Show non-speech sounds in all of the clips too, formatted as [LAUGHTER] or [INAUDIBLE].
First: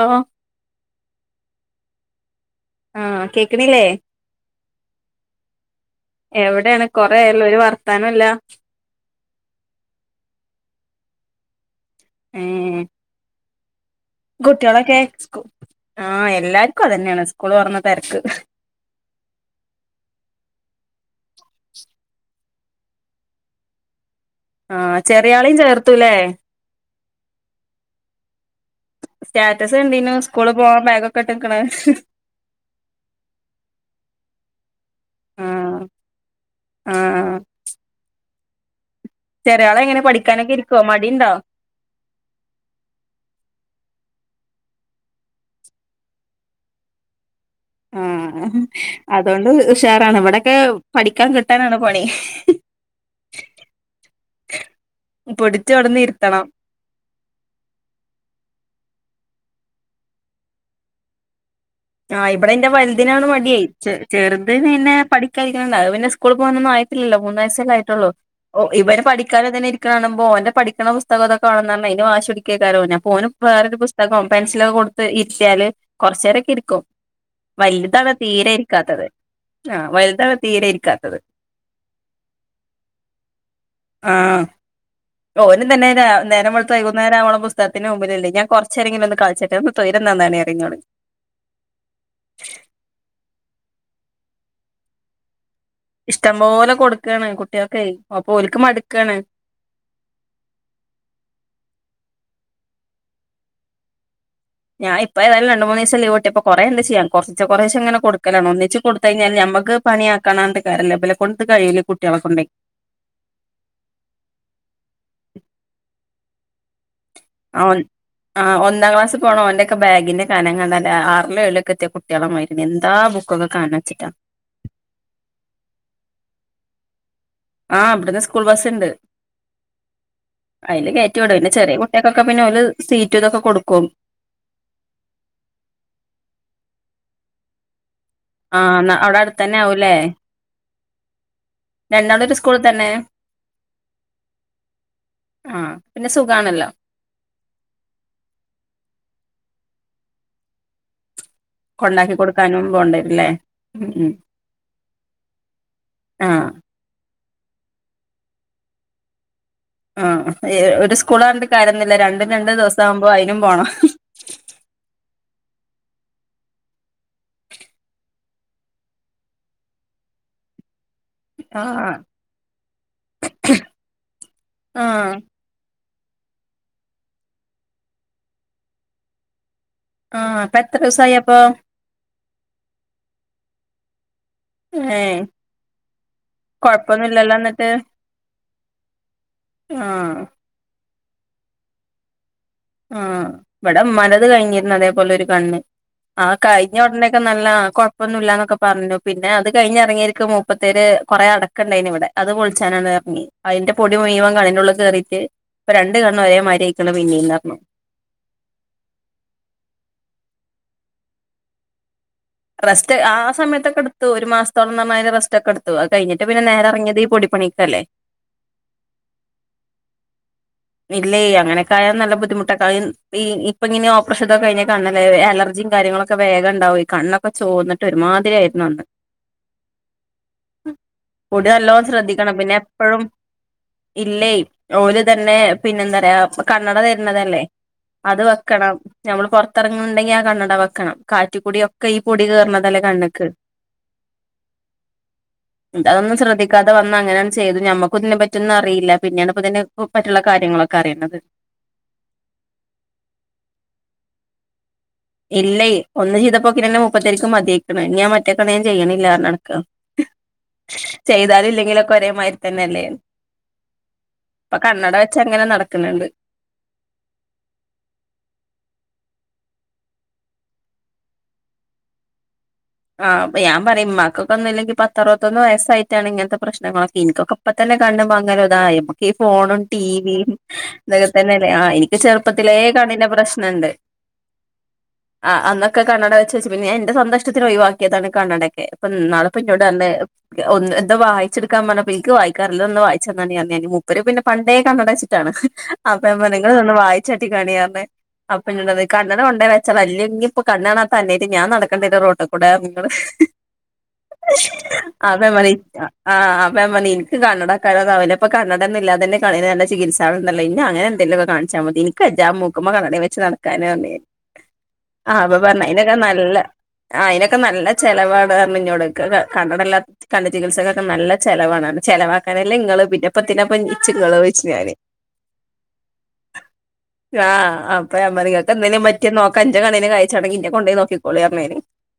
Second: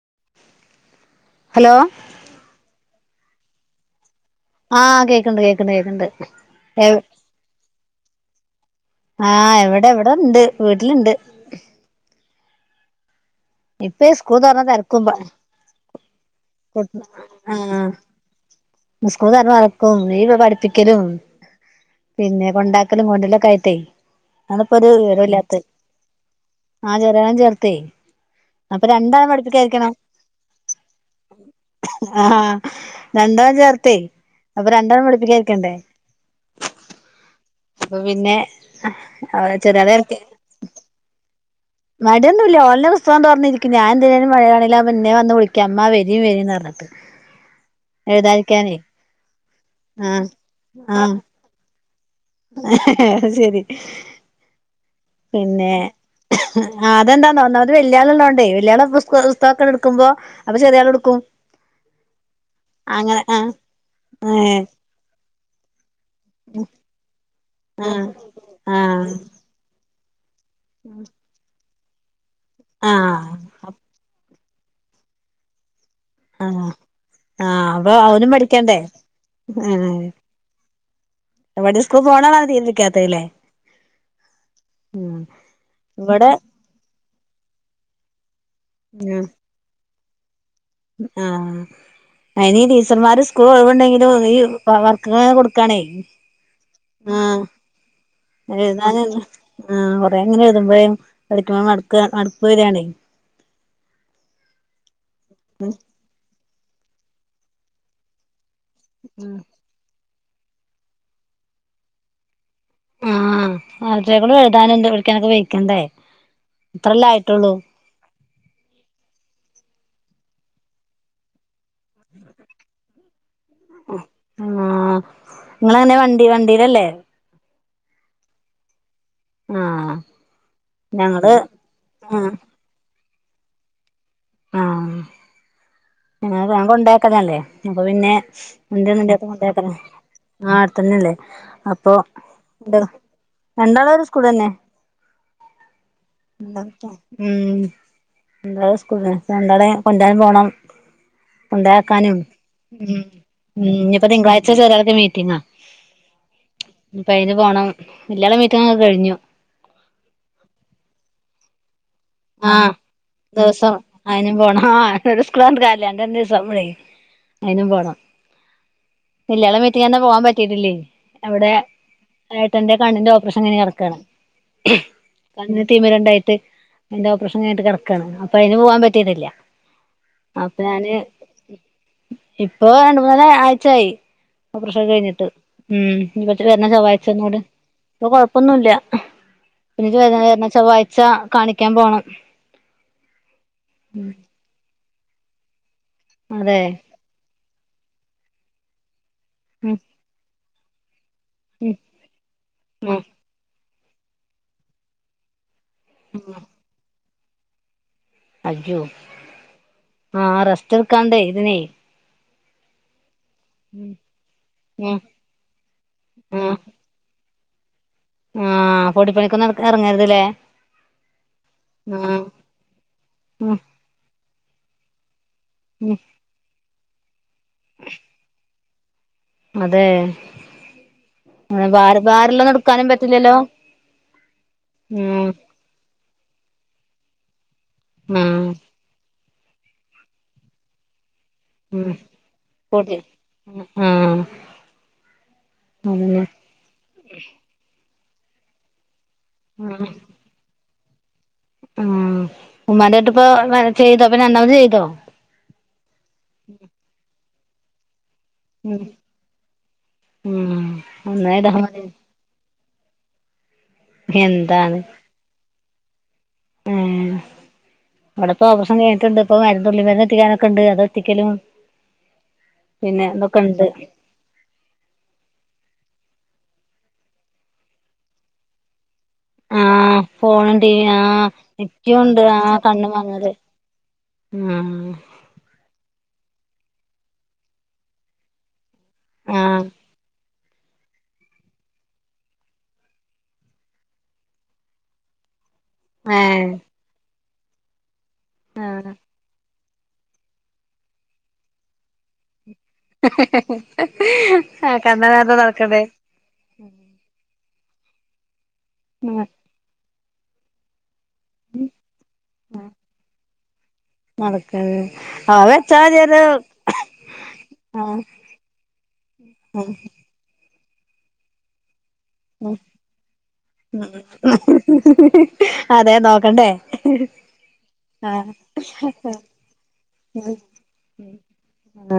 ആഹ് hello ആഹ് കേക്ണില്ലേ ആഹ് കേക്ണ്ട് കേക്ണ്ട് കേക്ണ്ട് എവിടെയാണ് [UNINTELLIGIBLE] കൊറെയായല്ലോ ഒരു വർത്താനോല്ല ആഹ് ഇവിടെ ഇവിടെണ്ട് വീട്ടില് ണ്ട് ഏഹ് ഇപ്പെ ഈ സ്കൂൾ തൊറന്ന കുട്ടികളൊക്കെ തെരക്കും സ്കൂ ആഹ് എല്ലാർക്കും [UNINTELLIGIBLE] അതന്നെയാണ് സ്കൂള് തൊറന്ന ആഹ് തെരക്ക് ഇനി സ്കൂൾ തൊറന്ന [UNINTELLIGIBLE] പ്പിക്കലും പിന്നെ കൊണ്ടാക്കലും കൊണ്ടര്ലും ഒക്കായിട്ടെ അതിപ്പോ ഒരു ആഹ് ചെറിയാളെയും വിവരൂല്ലാത്തത് ചേർത്തൂല്ലേ ആഹ് [UNINTELLIGIBLE] അപ്പൊ രണ്ടാളെ സ്റ്റാറ്റസ് പഠിപ്പിക്കായിരിക്കണം കണ്ടീനു. സ്കൂള് പോവാൻ ബാഗ് ഒക്കെ ഇട്ട് നിക്ക്ണത് ആഹ് രണ്ടാളിം ചേർത്തേ. അപ്പൊ രണ്ടാളിം വെള്പ്പിനെണീക്കണ്ടേ ആഹ് ആഹ് അപ്പൊ പിന്നെ അവരെ ചെറിയാള് എങ്ങനെ പഠിക്കാനൊക്കെ [UNINTELLIGIBLE] ഇരിക്കുവോ മടിയുണ്ടോ മടിയൊന്നും ഇല്ല. ഓനല്ലെ പുസ്തകം തൊറന്നിരിക് ണ്. ഞാൻ എന്തേലും പണീലാണെ ഇന്നെ വന്ന് വിളിക്കാ അമ്മാ വരിം വരിം ന്ന് പറഞ്ഞിട്ട് ആഹ് എഴുതാരിക്കാനേ അതോണ്ട് ഉഷാറാണ് ആഹ് ഇവടൊക്കെ പഠിക്കാൻ കിട്ടാനാണ് പണി ഹ-ഹ-ഹ അത്ശെരി പിന്നെ പിടിച്ചോടന്ന് ഇരുത്തണം അതെന്താതോന്നുന്നു വെല്യാളുള്ളോണ്ടേ വെല്യാള് പ്രശ് പുസ്തകക്കങ്ങ്ണ്ടെടുക്കുമ്പോ അപ്പൊ ചെറിയാളെടുക്കും ആ ഇവിടെന്റെ വലുതിനാണ് മടിയെ ചെറ്ത് ഏഹ് പിന്നെ പഠിക്കാനിരിക്കണ്ട അത് പിന്നെ സ്കൂളിപോവാനൊന്നും ആയി എത്രയിലാപോവുന്നെ ആഹ് ഇതല്ലായിട്ടുള്ളു ഇവര് ആഹ് പഠിക്കാതെതന്നെ ഇരിക്കണകാണുമ്പോ ഓന്റെ പഠിക്ക്ണ പുസ്തകംതൊക്കാണുന്ന മെയിന് വാശിപിടിക്കും ക്കെ കരോഞ്ഞം ആഹ് അപ്പോനും വേറൊരു പുസ്തകോം പെൻസിലൊക്കെ കൊടുത്ത് ഇര്ത്തിയാല് കൊറച്ചേരൊക്കെ ഇരിക്കും ആഹ് ആഹ് അപ്പൊ വലുതാണ് അവനും തീരെ പഠിക്കണ്ടേ ഇരിക്കാത്തത് ആ വലുതാണ് തീരെ ഇരിക്കാത്ത ഇവടെയും സ്കൂൾ പോണവരാണ് ഇരിക്കാത്തത് ലെ ആഹ് ഉം ഓനും തന്നെ ഇവിടെ നേരം വെളുത്ത് വൈുന്നരാവോളം പുസ്തകത്തിന് മുമ്പിലല്ലേ ഞാൻ കൊറച്ചേരെങ്കിലൊന്ന് കളിച്ചോട്ടെ സൗര്യംതന്നാണിൻന്നെറങ്ങിയോൻ ആഹ് അയിനി ടീച്ചർമാര് സ്കൂൾ ഒഴിവുണ്ടെങ്കിലും ഈ വർക്ക്ങ്ങനെ കൊടു ക്കാണെ ഇഷ്ടം പോലെ ആ കൊടുക്കാണ് കുട്ടികൾക്കെ അപ്പൊ ഓൽക്ക് കൊറെഴ്താനും മടുക്കാണ് അഹ് കൊറേങ്ങനെഴുതാനും വരുമ്പഴേ പഠിക്കുമ്പോ മടുപ്പ് മട്പ്പ് വര്യാണേ ഞാനിപ്പോ ഏതായാലും രണ്ട്മൂന്ന്ദിവസം ലീവ് കട്ടിയപ്പൊ കൊറെണ്ട് ചെയ്യാൻ കുറച്ച്ച്ചെ കൊറേശെങ്ങനെ കൊട്ക്കലാണ് ഒന്നി ച്ച് ഉം കൊടുത്ത്കഴിഞ്ഞാൽ നമുക്ക് പണിയാക്കണാണ്ട് കാര്യല്ല ഇബലെക്കൊണ്ടിത് കിഴിയില്ല കുട്ടികളെക്കൊണ്ടേ ആഹ് അവറ്റകള് എഴുതാനുണ്ട് പഠിക്കാനൊക്കെ വെയ്ക്കണ്ടേ ഇത്രല്ലേ ആയിട്ടുള്ളൂ ആം-ആ ഒന്നാം ക്ലാസ് പോണ ഓന്റെക്കെ ബാഗി ഗിന്റെ കാനംകണ്ടാൽ ആറിലുംഏഴിലോക്കെത്തിയ കുട്ടികളുമായിരി എന്താ ബു ആ നിങ്ങളെങ്ങനെ വണ്ടി വണ്ടീയിലല്ലേ ആഹ് ഇവിടന്ന് സ്കൂൾ ബസ്സുണ്ട് ആഹ് അയില് ഞങ്ങള് കേറ്റിവിടും പിന്നെ ചെറിയകുട്ടികക്കൊക്കെ ആഹ് പിന്നെ ഓല് സീറ്റ് റ്റൊക്കെ കൊടുക്കും ആഹ് ന്നാ വേംകൊണ്ടാക്കലല്ലേ അപ്പൊ പിന്നെ എന്താ ആഹ് അവിടെ നിന്റെയൊപ്പം അടുത്തന്നെ കൊണ്ടാക്കണ ആവൂല്ലേ ആ അടുത്തെന്നല്ലേ അപ്പൊ രണ്ടാളും ഒരു സ്കൂളിൽ എന്ത തന്നെ രണ്ടാളും ഒരു സ്കൂളെന്നെ ആഹ് പിന്നെ ഉമ്മാ സുഖാണല്ലോ വിളിക്കാ ഉം എന്താ സ്കൂള് സങ്കടേ കൊണ്ടരാൻ പോണം കൊണ്ടാക്കി കൊണ്ടോയാക്കാനും കൊടുക്കാനും പോണ്ടേരും ല്ലേ ഉം-ഉം ഉം ഇനിയിപ്പൊ ഉം തിങ്കാഴ്ച്ച ചെറിയാൾക്ക് മീറ്റിങ്ങാ ആഹ് ഇനിപ്പയിന് പോണം വല്യാൾടെ മീറ്റിങ്ങൊക്കെ കയിഞ്ഞു ആ ഒരു സ്കൂളായാണ്ട് കാര്യ ങ്ങളല്ല രണ്ടും ആഹ് രണ്ടുദിവസാവുമ്പോ അയിനും പോണം ഒരുസ്കൂളാണ്പറഞ്ഞിട്ട് കാര്യല്ല രണ്ട് രണ്ടുദിവസാവുമ്പളേ അയിനും പോണം വല്യാൾടെ മീറ്റിങ്ങിനെന്നെ പോകാൻ പറ്റീട്ടില്ലേ അവിടെ ആഹ് ഏട്ടന്റെ കണ്ണിന്റെ ഓപ്പറേഷൻ കഴിഞ്ഞിട്ട് ആഹ് കടക്കാണ് തിമിരണ്ടായിട്ട് അതിന്റെ ഓപ്പറേഷൻ കഴിഞ്ഞിട്ട് കിടക്കാണ് അപ്പൊ അതിന് പോവാൻ പറ്റീട്ടില്ല ആഹ് ഇപ്പെത്ര ദിവസായപ്പൊ ഇപ്പൊ രണ്ട്മൂന്നര ആഴ്ച്ചായി ഓപ്പറേഷൻ ഏഹ് കഴിഞ്ഞിട്ട് ഉം ഇനി വിളിച്ചിട്ട്വരണ കൊഴപ്പൊന്നുല്ലല്ലോ ചൊവ്വാഴ്ച്ചയന്നോട് എന്നിട്ട് ഇപ്പൊ കൊഴപ്പൊന്നുല്ല പിന്നെ ആഹ് [UNINTELLIGIBLE] ചൊവ്വാഴ്ച കാണിക്കാൻ പോണം ആ ഇവിടൊമ്മാന്റത് കഴിഞ്ഞിരുന്നതേപോലൊരു കണ്ണ് ആഹ് അതെ കഴിഞ്ഞ ഉടനൊക്കെ നല്ല കൊഴപ്പൊന്നുല്ലന്നൊക്കെ പറഞ്ഞു പിന്നെ അത് ഉം കഴിഞ്ഞെറങ്ങിയിരിക്ക മു ഇപ്പത്തേര് കൊറെ ഉം അടക്കണ്ടായിരുന്ന് ഇവിടെ അത് ഉം പൊളിച്ചാനാണ്ടെറങ്ങി അയിന്റെ പൊ പൊടി മുയുവൻ കണ്ണിന്റുള്ളികേറീട്ട് ഇപ്പൊ രണ്ട്കണ്ണും ഒരേ മാതിരിയായിരിക്കണ പിന്നേം പറഞ്ഞു അജജു ആഹ് റസ്റ്റെടുക്കാന്ണ്ട് ഇതിനെ റസ്റ്റ്‌ ആ ഉം സമയത്തൊക്കെടുത്തു ഒരു ഉം മാസത്തോളംന്നറഞ്ഞാ അതിന്റെ റെസ്റ്റൊക്കെടുത്തു അത് കഴിഞ്ഞട്ട് പിന്നെ ആഹ് നേരെ ഇറങ്ങിയത് ഈ പൊടിപ്പണിയിക്കല്ലേ ആഹ് പൊടിപ്പണിക്കൊന്നും നട ഇറങ്ങരുത് ല്ലേ ഇല്ലേ അങ്ങനെയൊക്കായാ നല്ല ബുദ്ധിമുട്ടൊക്ക ഈ ഉം ഇപ്പങ്ങനെ ഓപ്പറേഷൻതൊക്കെ കഴിഞ്ഞേക്കാണല്ലേ അലർ ചർും ഉം കാര്യങ്ങളൊക്കെ വേഗംണ്ടാവുംഈ കണ്ണൊക്കെോന്നിട്ട്മാതിരി ആയിരുന്നു അന്ന് അതേ കൂടി നല്ലോണം ശ്രദ്ധിക്കണം. പിന്നെ എപ്പഴും പറ്റില്ലല്ലോ ഇല്ലേ ഓല് ഉം തന്നെ പിന്നെന്താ കണ്ണട തരണതല്ലേ അത് ആഹ് വെക്കണം നമ്മള് പൊറ റത്തെറങ്ങണ്ടെങ്കി ആ കണ്ണട വെക്കണം. കാറ്റു കൂടിയൊക്കെ ഉം ഈ പൊടി കേയറണതല്ലേ പൊടി കണ്ണിക്ക് ആഹ് ഇതതൊന്നും അതന്നെ ശ്രദ്ധിക്കാതെ വന്ന അങ്ങനെയങ്ങു ചെയ്തു. ഞമ്മക്ക് ഇതിനെ പറ്റിയൊന്നും അറിയില്ല. പിന്നെയാണ് ഇതിനെ പറ്റിയുള്ള കാര്യങ്ങളൊക്കെ അറിയണത്. ഉം ഉമ്മാന്റെ അൺട്ട് ഇപ്പോ ചെയ്തോ ഇപ്പോ രണ്ടാമത് ചെയ്തോ? ഇല്ലേ ഒന്ന് ചെയ്തപ്പോ പിന്നെന്നെ മൂപ്പത്തിയാരക്ക് മതിയായേക്കണ്. ഞാ മ റ്റേ കണ്ണ് ഞാൻ ഉം ചെയ്യണില്ലാ പറഞ്ഞ് നടക്കാ. ഉം ചെയ്താലും ഒന്നേതാ ഇല്ലെങ്കിലും മതി ഒക്കെ ഒരേമാതിരി തന്നെ അല്ലേ. ഇപ്പൊ കണ്ണട വെച്ച അങ്ങനെ നടക്കണ്. ഉം അവിടെപ്പാവസം കഴിഞ്ഞിട്ടുണ്ട് ഇപ്പ മരുന്ന് തുള്ളി മരുന്ന് എത്തിക്കാനൊക്കെ ഉണ്ട്. അതെത്തിക്കലും ആ അപ്പ ഞാൻ പറയും ഉമ്മാക്കൊക്കെ ഒന്നുമല്ലെങ്കി പത്ത് അറുപത്തൊന്ന് വയസായിട്ടാണ് ഇങ്ങനത്തെ പ്രശ്നങ്ങളൊക്കെ എനിക്കൊക്കെ ഇപ്പ തന്നെ കണ്ണ് മങ്ങല് ഇതായേമ്മ ഈ ഫോണും ആഹ് ടിവും ഫോണും ടിവി ആഹ് ഇതൊക്കെത്തന്നെയല്ലേ. ആ എനിക്ക് നിക്കുണ്ട് ചെറുപ്പത്തിലേ കണ്ണിൻ്റെ പ്രശ്നണ്ട്. ഉം ആ അന്നൊക്കെ കണ്ണട വ ച്ചേച്ച് ഞാൻ എന്റെ സ്വന്ത ഇഷ്ടത്തിന് ഒഴിവാക്കിയതാണ് കണ്ണടയൊക്കെ. ഇപ്പ ഇന്നാള് എന്നോട് ആഹ് പറഞ്ഞ് ഒന്ന് എന്താ വായിച്ചെടുക്കാൻ പറഞ്ഞപ്പെ എനിയ്ക്ക് വായിക്കാനറിയില്ലാ ഒന്ന് വായിച്ചതന്നാനീ അന്നേ നീ മുപ്പരു പിന്നെ പണ്ടേ കണ്ണട വച്ചിട്ടാണ്. അപ്പ ഞാൻ പറഞ്ഞ് ഏഹ് നിങ്ങള് ഇതൊന്ന് വായിച്ചാട്ടി കാണി പറഞ്ഞ് അപ്പൊ ഇങ്ങട് പറഞ്ഞ് ആഹ് കണ്ണടകൊണ്ടേ വ ച്ച അല്ലെങ്കി ഇപ്പൊ കണ്ണ് കാണാത്ത അന്വേഷിച്ച് ഞാൻ നടക്കണ്ടേ റോഡി ലൂടെ നിങ്ങള് ആഹ് കണ്ണ് അപ്പ ഞാൻ കാണാതെ പറഞ്ഞി നടക്കണ്ടേ ആ അപ്പ ഞാൻ പറഞ്ഞി എനിക്ക് കണ്ണട കാരണം അവനിപ്പ കണ്ണട ഒന്നൂല്ലാതെ തന്നെ ആഹ് കണ്ണിന് നല്ല ചികിത്സാ വേണന്നൊള്ളെന് ഇല്ല അങ്ങനെ- എല്ലൊക്കെ കാണിച്ചാമതി നിനക്ക് വയ്യാ മൂക്കുമ്മെ കണ്ണടേംവെച്ച് നടക്കാനാ പറഞ്ഞ് നടക്കണ് ആ അപ്പൊ അത് പറഞ്ഞ് വെച്ചാ അതിനൊക്കെ മതി ഒരു നല്ല- ആ അയിനൊക്കെ നല്ല ആഹ് ചെലവാണ് അതു കാരണം ഇഞ്ഞോടൊക്കെ ഒക്കെ കണ്ണട ഇല്ലാ ആഹ് കണ്ണ് ചികിത്സക്കൊക്കെ നല്ല ചെലവാണ് അത് ചെലവാക്കാനല്ലേ ഇങ്ങള് പിന്നെപ്പന്തിന ഇപ്പ ഇച്ച് ഇങ്ങള് ചോയ്ച്ച് ഞാന് അതെ നോക്കണ്ടേ ആ അപ്പ ഞാൻ പറയും ആഹ് നിങ്ങക്ക് എന്തെങ്കിലും പറ്റിയ നോക്കാൻ എൻ്റെ കണ്ണിന് കാഴ്ച ഉണ്ടെങ്കി എന്നെ കൊണ്ടുപോയി നോക്കിക്കോളി പറഞ്ഞേനി ആ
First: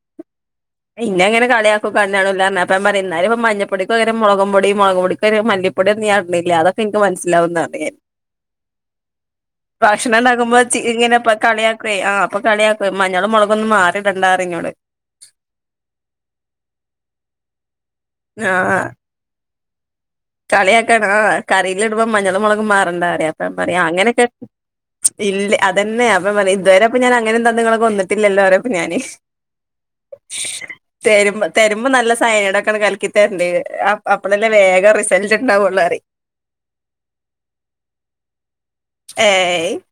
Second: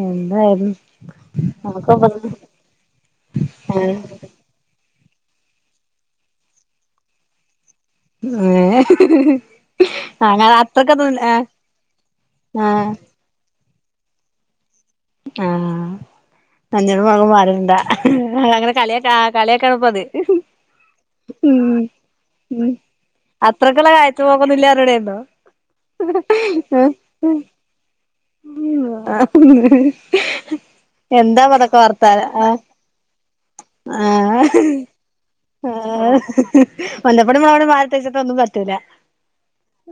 ഉം നിന്നെ അങ്ങനെ കളിയാക്കും കണ്ണു കാണൂലാന്നു പറഞ്ഞ് അപ്പ ഞാൻപറയും എന്നാല് ഇപ്പ മഞ്ഞപ്പൊടിക്കു ഏഹ് പകരം മുളകുംപൊടി മുളകു പൊടി- മല്ലിപ്പൊടിയാണെന്ന് ഞാൻ അറിഞ്ഞില്ല അതൊക്കെ എനിക്ക് മനസ്സിലാവുന്നു പറഞ്ഞ് ഭക്ഷണം അങ്ങനെ ഒണ്ടാക്കുമ്പോ ചി ഇങ്ങനെ അത്രക്കൊന്നും ഇപ്പ ആഹ് കളിയാക്കുവേ ആ അപ്പൊ കളിയാ ആഹ് മഞ്ഞളും മുളകൊന്നും മാറി ഇടണ്ടാന്നു പറയും ഇന്നോട് ആ മഞ്ഞളും മുളകും മാറി ഇടണ്ട ആ ഇങ്ങളങ്ങനെ കളിയാക്കുക കളി യാക്കാണപ്പത്. കളിയാക്കാണ് ആ കറീല് ഇടുമ്പോ മഞ്ഞളും മുളകും ഉം മാറണ്ട പറയും അപ്പൊ അവൻ പറയും ആ അത്രക്കുള്ള അങ്ങനൊക്കെ കാഴ്ചപോക്കൊന്നുല്ല പറഞ്ഞൂടായിരുന്നോ ഇല്ല അതന്നെ അപ്പൊ പറയും ഇതുവരെ അപ്പൊ ഞാൻ അങ്ങനൊന്നും തന്ന് ഇങ്ങളെ കൊന്നി ട്ടില്ലല്ലോ പറയും അപ്പം ഞാന് തരു എന്താപ്പതൊക്കെ തരുമ്പോ നല്ല വർത്താനം സൈനയ്ഡ് ആഹ് ഒക്കെ കലക്കി തരുന്നുണ്ട് അപ്പളല്ലേ വേഗം റി ആ മഞ്ഞപ്പൊടിയും മുളകുപൊടിയും വാരിട്ടേച്ചിട്ട് ഒന്നും പറ്റൂല.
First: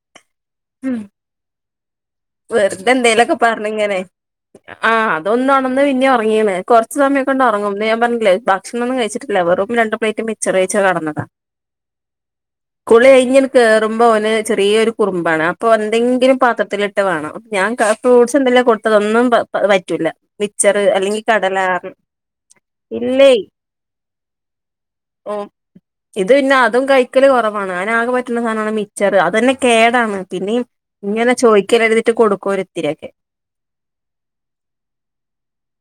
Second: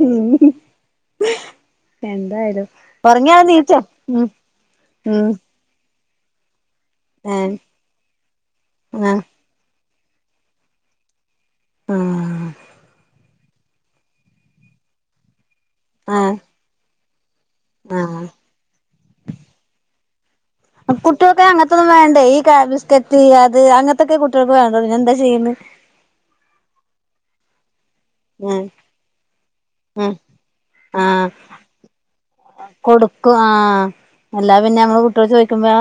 ഉം ഉം എന്തായാലും എന്തേലൊക്കെ ഉറങ്ങിയാ നീച്ചോ പറഞ്ഞിങ്ങനെ ഉം ആ ഉം അതൊന്ന് ഉണർന്ന് പിന്നെ ഉറങ്ങീന് കുറച്ച് സമയൊക്കെ ഉണ്ടേ ഏഹ് ഉറങ്ങും ഇന്ന് ഞാൻ പറഞ്ഞില്ലേ ഭക്ഷണം ഒന്നും ആഹ് കഴിച്ചിട്ടില്ല വെറും രണ്ട് പ്ലേറ്റ് മിക്സ്ച്ചർ കഴിച്ച് കെടന്നതാ കുളി കഴിഞ്ഞ് കേറുമ്പോ ഓന് ചെറിയൊരു കുറുമ്പാണ് അ അപ്പൊ ആഹ് എന്തെങ്കിലും പാത്രത്തിലിട്ട് വേണം അപ്പ ഞാൻ ആഹ് ഫ്രൂട്ട്സ് എന്തെല്ലാ കൊടുത്തത് ഒന്നും പറ്റൂല്ല. കുട്ടികൾക്ക് അങ്ങനത്തൊന്നും വേണ്ടേ ഈ ബിസ്ക്കറ്റ് ഇല്ലേ അത് അങ്ങനത്തൊക്കെയാ കുട്ടികൾക്ക് വേണ്ടത് പിന്നെ എന്താ ഓൻ ചെയ്യുക ഇന്ന് ഇത് പിന്നെ അതും കഴി ക്കല് കൊറവാണ് ഓനാകെ പറ്റ്ണ ഉം സാനാണ് മിച്ചറ് അതന്നെ ഉം കേടാണ് പിന്നെയും ആഹ് ഇങ്ങനെ ചോയ്ക്ക [UNINTELLIGIBLE] കൊടുക്കും ഒര്ത്തിരിയൊക്കെ കൊടുക്കും ആഹ് അല്ലാ പിന്നെ നമ്മള് കുട്ടികൾ ചോദിക്കുമ്പോ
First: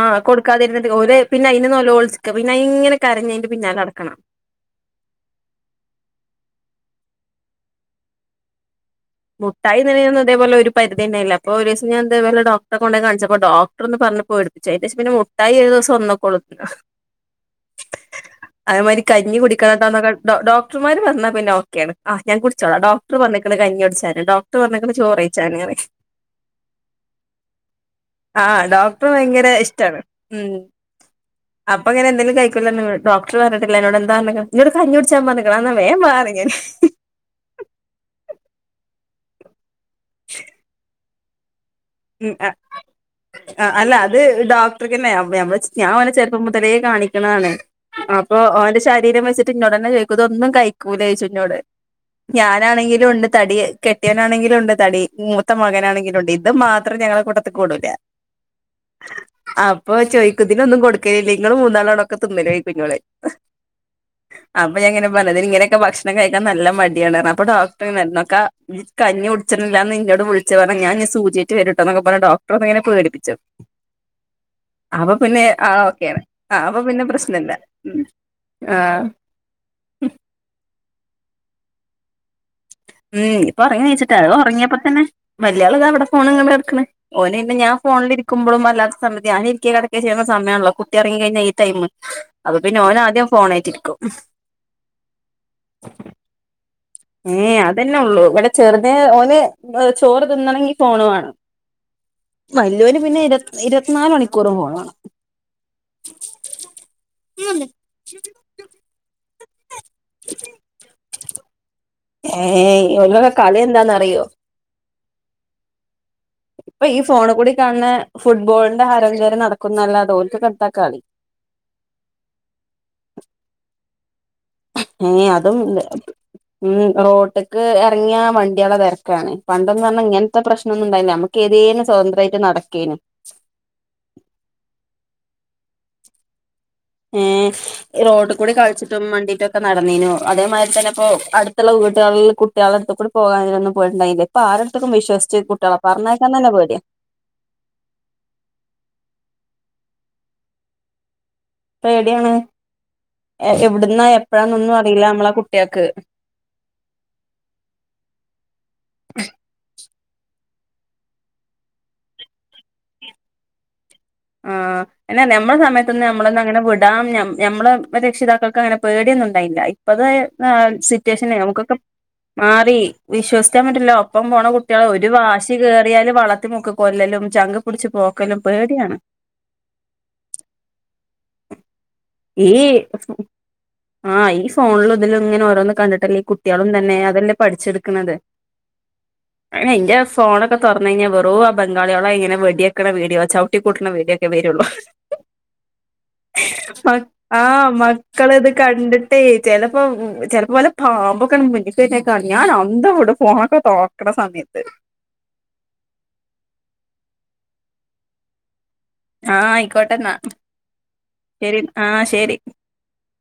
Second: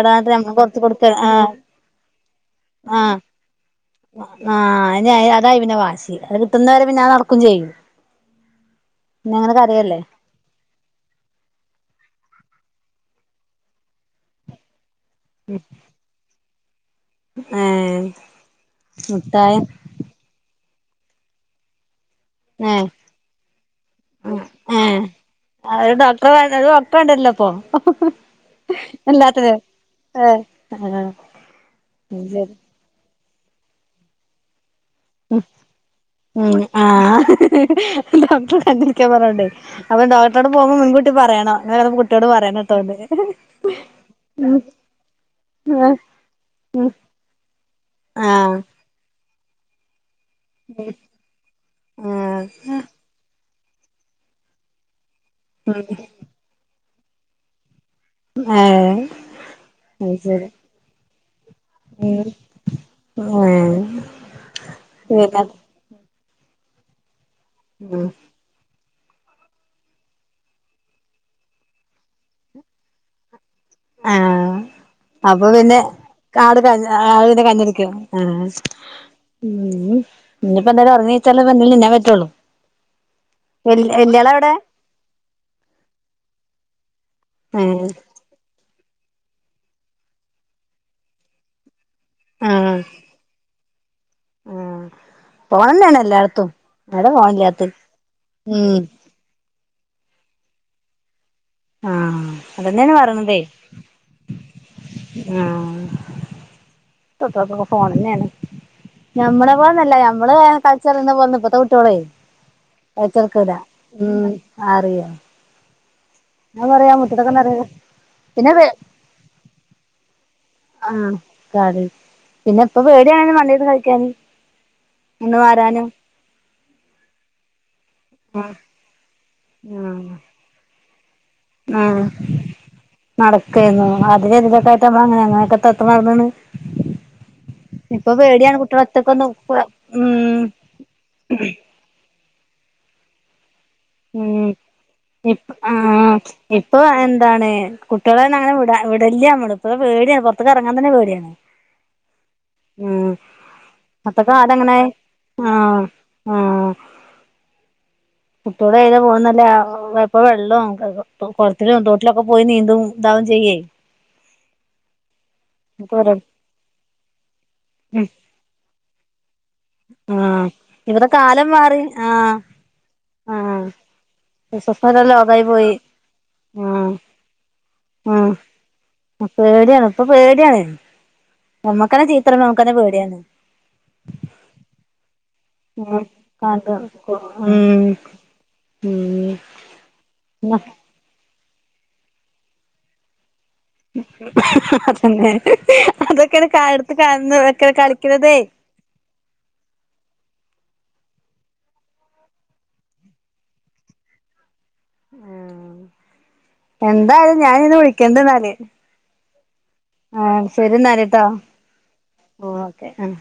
ആഹ് നമ്മള് കൊറച്ച് കൊടുക്കാതിരുന്നിട്ട് കൊടുക്ക ഒല് പിന്നെ ആഹ് അയിന് നെലോള്ച്ചക്ക പിന്നെയ് ഇങ്ങനെ ആഹ് കരഞ്ഞയിന്റെ പിന്നാലെ നട ആഹ് ഇനി അയ അതായി പിന്ന വാശി അത് കിട്ടുന്ന പിന്നാ നടക്കും ചെയ്യും പിന്നെ അങ്ങനെ മുട്ടായി കരയല്ലേ [UNINTELLIGIBLE] തേപോലൊരു പരിധിണ്ടായില്ല അപ്പൊ ഒരീസം ഞാൻ ഇതേവൊലെ ഡോക്ടെ കൊണ്ടോയ് കാണിച്ചപ്പോ ഡോക്റെന്ന് പറഞ്ഞപ്പോ [UNINTELLIGIBLE] ദേശ് പിന്നെ മുട്ടായി ഒരു ദിവസം ഒന്ന് കൊളു [UNINTELLIGIBLE] ഏഹ് അതേമാരി കഞ്ഞി മുട്ടായ കുടിക്കണംട്ടാന്നൊര് ഡോ ഡോ ടൃമാര് പറനാ പിന്നോക്കെയാണ്. ആഹ് ഞാങ്കുടിച്ചോളാം ഏഹ് ഡോക്ട്റ് പറഞ്ഞേക്ക്ണെ [UNINTELLIGIBLE] ഡോക്ടറ് പറഞ്ഞെക്ക്ന്നെ ഏഹ് ചോറഴിച്ചാന്ന്റയു ഒരു ഡോക്ടറെ ഒരു ഡോക്ടറെ വേണ്ടിവരില്ലോ അപ്പൊ ആഹ് ഡോക്ടറ് വയ്ങ്കര എല്ലാത്തിനും ഇഷ്ടാണ് ഏഹ് ഉം ആഹ് അപ്പങ്ങനെ എന്തെലും ശരി കയ്ക്കൂല്ലന്ന് [UNINTELLIGIBLE] ഡോക്ടറ് പറഞ്ഞിട്ടില്ല എന്നോട് എന്താ [UNINTELLIGIBLE] ഉം പറഞ്ഞേക്കണ് എന്നാ വേഗം വാ പറഞ്ഞ് ഞാന് ഉം ആഹ് ഹഹഹ ഡോക്ടറെ കണ്ടിരിക്കാ പറോണ്ട് അപ്പ ഡോക്ടറോട് പോമ്പൊ മുൻകൂട്ടി പറയണം [UNINTELLIGIBLE] കുട്ടിയോട് പറയണട്ടോന്ന് ആ അല്ല അത് ഡോക്ടർക്ക്ന്നെ വെ മ്മള് ഞാൻ ഓനെ ചെർപ്പം മുതലേ കാണിക്കണതാണ് അപ്പൊ, ആഹ് ഓന്റെ ശരീരം വെച് തിന്നൊടനേ ചോയ്ക്കു ത് ഒന്നും കയ്ക്കൂലേയ്ച്ചെന്നോട് ആഹ് ഞാനാണെങ്കിലു ഒണ്ട് തടിയെ കെട്ടിയൊനാണെങ്കിലുണ്ട് തടി മൂത്ത മകനാണെങ്കിലുണ്ട്. ഇത് മാത്രം ഞങ്ങളെ കൂട്ടത്തികൂടൂല ഏഹ് അപ്പൊ അത് ശരി ചോയ്ക്കുതിന് ഒന്നും കൊടുക് ഇങ്ങള് മൂന്നാളോടൊക്കെ ഉം തിന്നല് [UNINTELLIGIBLE] [UNINTELLIGIBLE] ഏഹ് [UNINTELLIGIBLE] പിന്നെ കഴിക്കാൻ നല്ല മട്യാണ് അപ്പൊ ഉം ഡോക്ടറ്ങ്ങനെ [UNINTELLIGIBLE] കഞ്ഞി ഉടിച്ച്ര്ല്ലാന്ന് ഇന്നോട് വിളിച്ച് പറഞ്ഞാ ഞാന്നി സൂചിയാറ്റ് വരുട്ടോന്നൊക്ക പറഞ്ഞ് ഡോക്ടറൊന്നങ്ങനെ പേടിപ്പിച്ച് ആഹ് അപ്പൊ ആ പിന്നെ ഓക്കെയാണ് ആട് ക അപ്പൊ ആ പിന്നെ പ്രശ്നല്ല കഞ്ഞടിക്ക്ണ് ഉം ആഹ് ആ ഉം ഇന്നിപ്പോ എന്തായാലും ഒറങ്ങീച്ചാലല്ലേ ന്തേലും തിന്നാംപറ്റുള്ളൂ ഉം ഇപ്പൊറങ്ങി എണിച്ചിട്ട. തോറങ്ങിയപ്പോ തന്നെ വല്യാള് ദാവിടെ ഫോണും കണ്ട് കെടക്കണ് ഓനെ ഇന്ന് ഞാൻ ഏഹ് ഫോണിലിരിക്കുമ്പോഴും അല്ല സമയത്ത് ഞാനിരിക്ക്യേ കെടക്ക്യേ ചെയ്യണ സമയാണല്ലോ കുട്ട്യൊറങ്ങി കഴിഞ്ഞാ ഈ ടൈമ് ആഹ് അപ്പപ്പിന്ന ഓനാദ്യം ഫോണായിട്ട് ആഹ് ഫോണന്നെയാണ് എല്ലാടത്തും ഏ അതന്നുള്ളൂ ഇവിടെ ചെറുത് ഓന് ചോറ് തിന്നണങ്കി ഫോണുവാണം ആഹ് അതന്നെയാണ് പറണതേ ഇരുപത്തിനാല് മണിക്കൂറും ഫോൺ വേണം ആഹ് [UNINTELLIGIBLE] ഫോണന്നെയാണ് പ്പോന്നല്ലേ നമ്മള് കൾച്ചറ്ന്ന് പോന്ന്പ്പത്തെ കുട്ട്യോളേ ഏയ് ഇവൽക്കൊക്കെ കായ്ച്ചൊടുക്കൂല കളി ഉം എന്താന്നറിയോ അറി [UNINTELLIGIBLE] ഇപ്പൊ ഈ ഫോണി ഒന്ന് കൂടി ഇറങ്ങി കാണ്ന്ന പിന്നെ ഫുട്ബോളിന്റെ ഹരംകേംറി നടക്കുംന്നല്ലാതെ ഓന് ത് കട്ടാക്കാ ആഹ് കറി പിന്നെ ഇപ്പൊ പേട്യാണ് വണ്ടീന്ന് കഴിക്കാന് ഏ നിന്ന് അതും വാരാനും ഉം റോട്ട്ക്ക് [UNINTELLIGIBLE] എറങ്ങിയ വണ്ടിയളെ തെരക്കാണ്. പണ്ടന്ന് പറഞ്ഞാ ഇങ്ങനത്തെ പ്രശ്നൊന്നുണ്ടായില്ല അമുക്ക് ഏതേലും സ്വതന്ത്രായിട്ട് നടക്കേനു നടക്കെരുന്നു അതിന് [UNINTELLIGIBLE] എത്ര നടന്നേനു ഏ റോഡ് കൂടി കുട്ടികളെ കളിച്ചിട്ടും ഒറ്റക്കൊന്നും വണ്ടിട്ടൊക്കെ നടന്നീനു ഉം അതേമാതിരി തന്നെപ്പൊ അടുത്തുള്ള വീട്ട്കളില് കുട്ടികളെടുത്തുക്കൂടി പോകായിരുന്നു ഉം ഉം ഇപ് ആഹ് ആഹ് പറഞ്ഞയക്കാൻ തന്നെ ഇപ്പൊ പേടിയാ എന്താണ് കുട്ടികളെന്നങ്ങനെ വിടാ ഇവിടെല്ല്യ മ്മടിപ്പ്റ പേടിയാ. പൊറത്ത്ക്കെറങ്ങാൻ തന്നെ പേടിയാണ് ഇപ്പെവ്ടെയാണ് ഉം എ എവിടുന്നാ ഇപ്പത്തെ കാലം എപ്പഴാന്നൊന്നും അങ്ങനെ അറീല്ല നമ്മള ആഹ് കുട്ടിയക്ക് കുട്ട്യോളയ്ലെ പോവ്ന്നല്ലേ [UNINTELLIGIBLE] ഇപ്പൊ വെള്ളം കൊളത്തിലും തോട്ടിലൊക്കെ പോയി നീന്തുവും ഇതാവുവേം ചെയ്യുവേ ആഹ് പിന്നെ ഞമ്മളെ സമയത്തൊന്നും ഞമ്മളെയൊന്നും അങ്ങനെ വിടാൻ ഞമ്മളെ ഉം രക്ഷിതാക്കൾക്കങ്ങനെ പേടി ഒന്നു മുണ്ടായില്ല ഇപ്പത്തെ ആഹ് ഇവിടെ സിറ്റുവേഷനിൽ കാലം നമ്മക്കൊക്കെ മാറി ആഹ് മാറി വിശ്വസിക്കാൻ ആഹ് പറ്റൂല ഒപ്പം പോണ കുട്ട്യാള് വിശ്വസ്തത ഒര് ലോകായി വാശി പോയി കേറിയാല് വെള്ളത്തിൽ മുക്കി ആഹ് കൊല്ലലും ചങ്കിൽ പിടിച്ച് പൊക്കലും പേടിയാണ്. അപ്പോ ഓര് അപ്പോ പേടിയാണ് നമ്മക്ക് തന്നെ ചീത്ത പറയുമ്പോ ഈ നമ്മക്ക് തന്നെ പേടിയാണ്. ആഹ് ഈ ഫോണിലും ഇതിലും ഇങ്ങനെ ഓരോന്ന് ഉം കണ്ടിട്ടല്ലേ ഈ കുട്ട്യാളും കാണ്ട് തന്നെ അതല്ലേ ഉം പഠിച്ചെടുക്കണത്. ഇന്റെ ഉം ഫോണൊക്കെ തൊറന്ന്ഴിഞ്ഞാ വെറും ബംഗാള്യേളായി ഇങ്ങനെ വെട്യക്ക്ണ വീഡിയോ ചൗട്ടികൂട്ട്ണ വെടിക്ക്നെരുള്ളു അതന്നെ അതൊക്കെയാണ് കാലത്ത് കാണുന്ന ആഹ് ഒക്കെ കളിക്കണതേ മക്കളിത് കണ്ട് ണ്ട് ട്ടെയ് ചെലപ്പം ചെല്പ്പോ പാമ്പൊക്കെ ഇങ്ങ [UNINTELLIGIBLE] [UNINTELLIGIBLE] [UNINTELLIGIBLE] കാണും ഞാൻ അന്തം വ്ടും ഫോണൊക്കെ തൊർക്ക്ണ സമയത്ത് ഉം എന്തായലും ഞാനിന്ന് വിളിക്കെണ്ട് ന്നാല് ആഹ് ആയ്ക്കോട്ടന്നാ എന്നാല് ട്ടോ ശെരി ആഹ് ശെരി ഓക്കെ ആഹ്